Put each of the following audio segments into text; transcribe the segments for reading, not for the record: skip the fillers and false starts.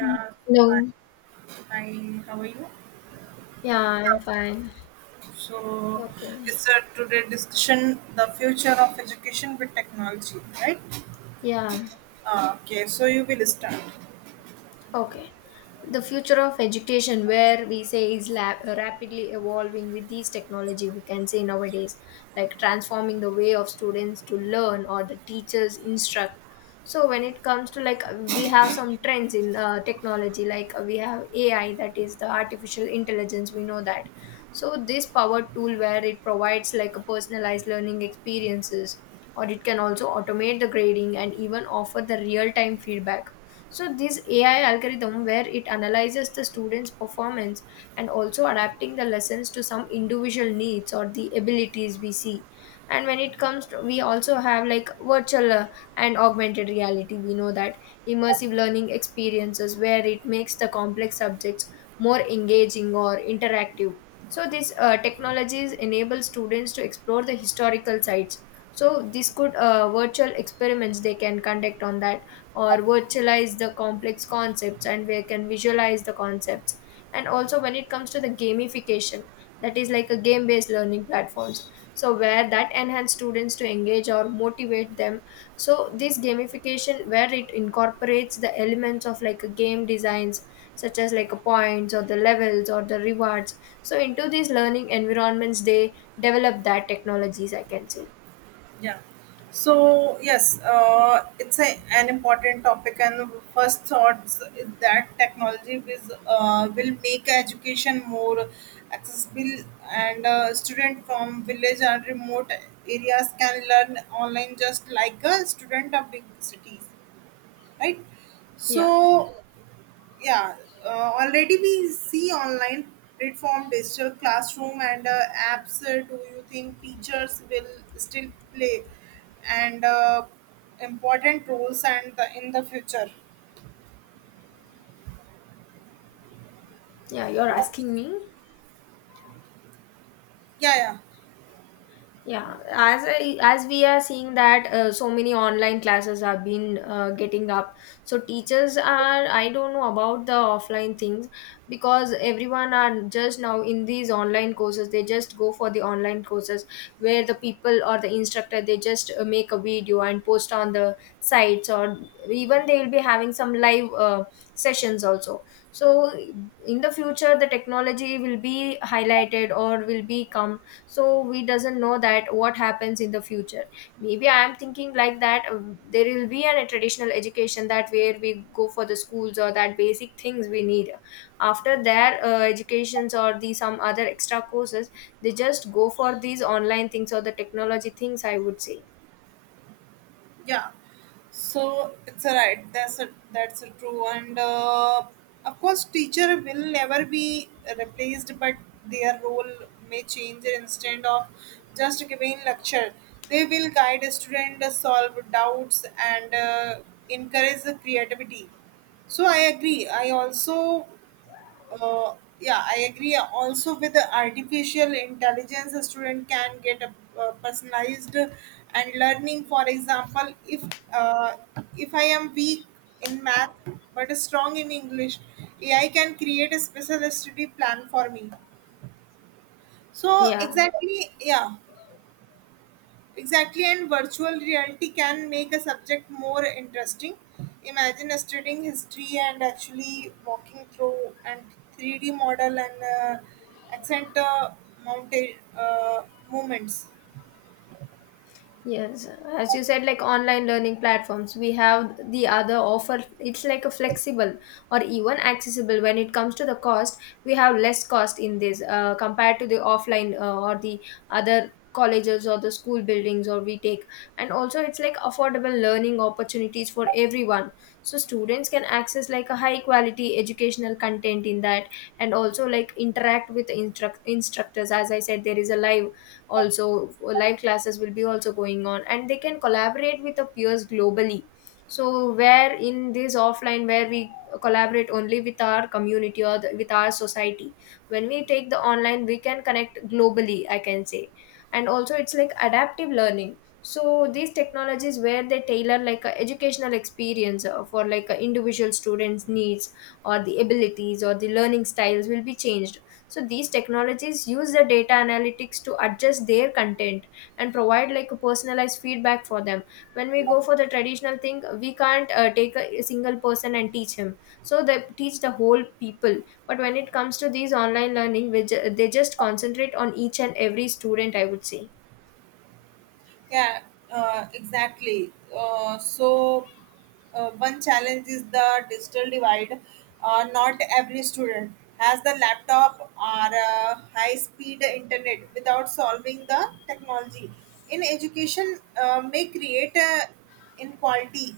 Yeah. fine. No. How are you? Yeah, I'm fine. So, Okay. it's a today discussion the future of education with technology, right? Yeah. Okay, so you will start. Okay. The future of education, where we say is lab, rapidly evolving with these technology, we can say nowadays, like transforming the way of students to learn or the teachers instruct. So when it comes to, like, we have some trends in technology, like we have AI, that is the artificial intelligence. We know that. So this power tool, where it provides like a personalized learning experiences, or it can also automate the grading and even offer the real time feedback, so this AI algorithm where it analyzes the student's performance and also adapting the lessons to some individual needs or the abilities we see. And when it comes to, we also have like virtual and augmented reality. We know that immersive learning experiences where it makes the complex subjects more engaging or interactive. So these technologies enable students to explore the historical sites. So this could virtual experiments they can conduct on that, or virtualize the complex concepts and we can visualize the concepts. And also when it comes to the gamification, that is like a game based learning platforms, so where that enhance students to engage or motivate them. So this gamification where it incorporates the elements of like a game designs, such as like a points or the levels or the rewards, so into these learning environments they develop that technologies, I can say. Yeah. So yes, it's a, an important topic, and first thoughts is that technology is, will make education more accessible, and student from village and remote areas can learn online just like a student of big cities, right. Yeah, So yeah, already we see online platform, digital classroom, and apps. Do you think teachers will still play and important roles and the, in the future? yeah, you're asking me. Yeah. Yeah, as I, as we are seeing that so many online classes have been getting up, so teachers are, I don't know about the offline things, because everyone are just now in these online courses, they just go for the online courses, where the people or the instructor they just make a video and post on the sites, or even they will be having some live sessions also. So in the future the technology will be highlighted or will be come, so we doesn't know that what happens in the future. Maybe I am thinking like that, there will be an, a traditional education that where we go for the schools or that basic things we need. After their educations or the some other extra courses, they just go for these online things or the technology things, I would say. Yeah, so it's a right. That's a that's a true, and of course teacher will never be replaced, but their role may change. Instead of just giving lecture, they will guide student, solve doubts, and encourage the creativity. So I agree. I also, yeah, I agree. Also, with the artificial intelligence, a student can get a personalized and learning. For example, uh, if I am weak in math but strong in English, AI can create a special study plan for me. So Yeah. exactly, yeah. Exactly, and virtual reality can make a subject more interesting. Imagine studying history and actually walking through and 3D model and accent mountain movements. Yes, as you said, like online learning platforms, we have the other offer. It's like a flexible or even accessible when it comes to the cost. We have less cost in this compared to the offline or the other colleges or the school buildings or we take. And also, it's like affordable learning opportunities for everyone. So students can access like a high quality educational content in that, and also like interact with the instructors. As I said, there is a live, also live classes will be also going on, and they can collaborate with the peers globally. So where in this offline where we collaborate only with our community or the, with our society, when we take the online we can connect globally, I can say. And also it's like adaptive learning, so these technologies where they tailor like a educational experience for like a individual students needs or the abilities or the learning styles will be changed. So these technologies use the data analytics to adjust their content and provide like a personalized feedback for them. When we go for the traditional thing we can't take a single person and teach him, so they teach the whole people. But when it comes to these online learning, we they just concentrate on each and every student, I would say. Yeah, exactly. So, one challenge is the digital divide. Not every student has the laptop or high speed internet without solving the technology. In education, may create a inequality.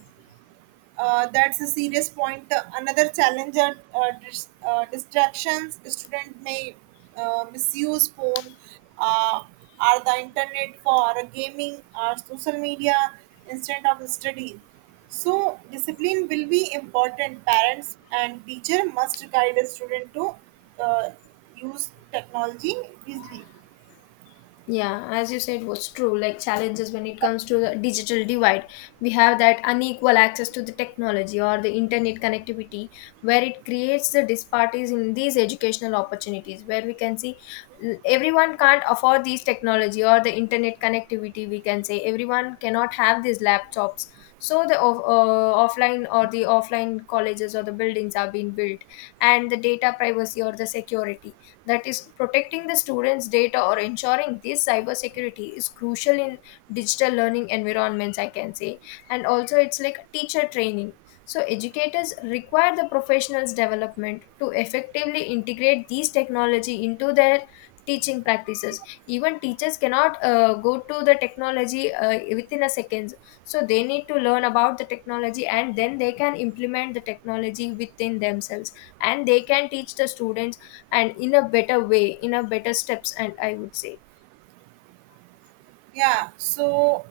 That's a serious point. Another challenge are distractions. Student may misuse phone uh, or the internet for gaming or social media instead of study. So discipline will be important. Parents and teacher must guide a student to uh, use technology wisely. Yeah, as you said, was true. Like challenges when it comes to the digital divide, we have that unequal access to the technology or the internet connectivity, where it creates the disparities in these educational opportunities. Where we can see, everyone can't afford these technology or the internet connectivity. We can say everyone cannot have these laptops. So the offline or the offline colleges or the buildings are being built, and the data privacy or the security, that is, protecting the students' data or ensuring this cybersecurity is crucial in digital learning environments, I can say. And also, it's like teacher training. So, educators require the professionals' development to effectively integrate these technology into their teaching practices. Even teachers cannot go to the technology within a second. So, they need to learn about the technology and then they can implement the technology within themselves, and they can teach the students, and in a better way, in a better steps, and I would say. Yeah. So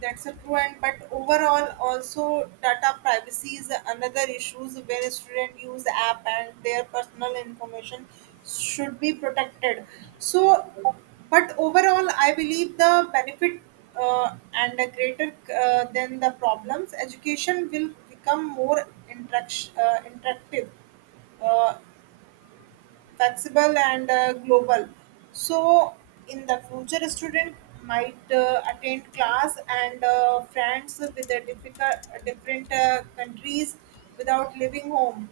that's a true, and but overall also data privacy is another issues where students use app and their personal information should be protected. So, but overall I believe the benefit and a greater than the problems. Education will become more interactive, uh, flexible, and global. So, in the future, a student might attend class and friends with the different countries without leaving home.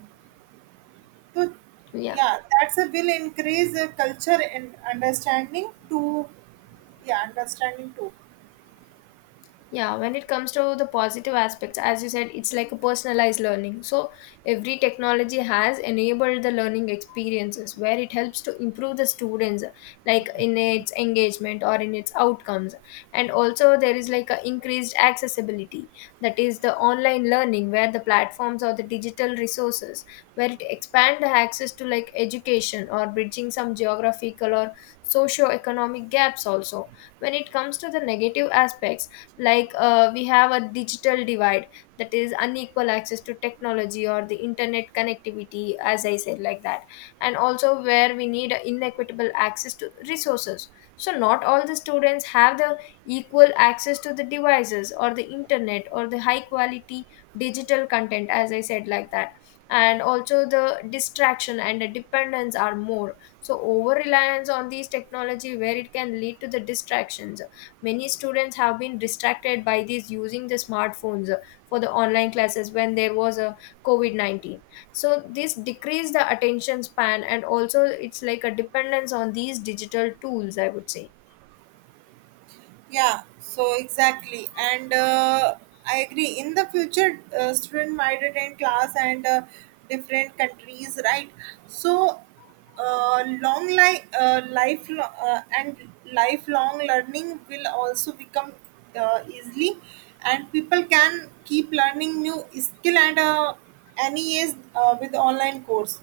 So, Yeah. yeah, that's a will increase culture and understanding to, yeah, understanding too. Yeah, when it comes to the positive aspects, as you said, it's like a personalized learning. So, every technology has enabled the learning experiences where it helps to improve the students, like in its engagement or in its outcomes. And also, there is like a increased accessibility, that is the online learning, where the platforms or the digital resources, where it expand the access to like education, or bridging some geographical or socio-economic gaps also. When it comes to the negative aspects, like we have a digital divide, that is unequal access to technology or the internet connectivity, as I said like that. And also where we need inequitable access to resources, so not all the students have the equal access to the devices or the internet or the high quality digital content, as I said like that. And also the distraction and the dependence are more, so over reliance on these technology where it can lead to the distractions. Many students have been distracted by these using the smartphones for the online classes when there was a COVID 19. So, this decreased the attention span, and also it's like a dependence on these digital tools, I would say. Yeah, so exactly. And I agree. In the future, student might attend class and different countries, right? So, life and lifelong learning will also become easily, and people can keep learning new skill at any age with online course.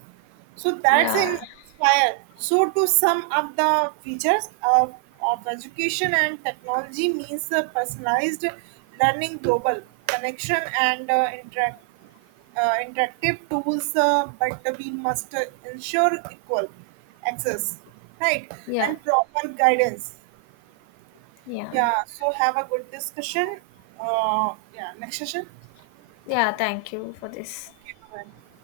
So that's Yeah, an inspire. So to sum up the features of education and technology means personalized learning, global connection, and interactive tools. But we must ensure equal access, right, yeah, and proper guidance. yeah, Yeah. So have a good discussion. Yeah. Next session. yeah. Thank you for this. Okay. Bye.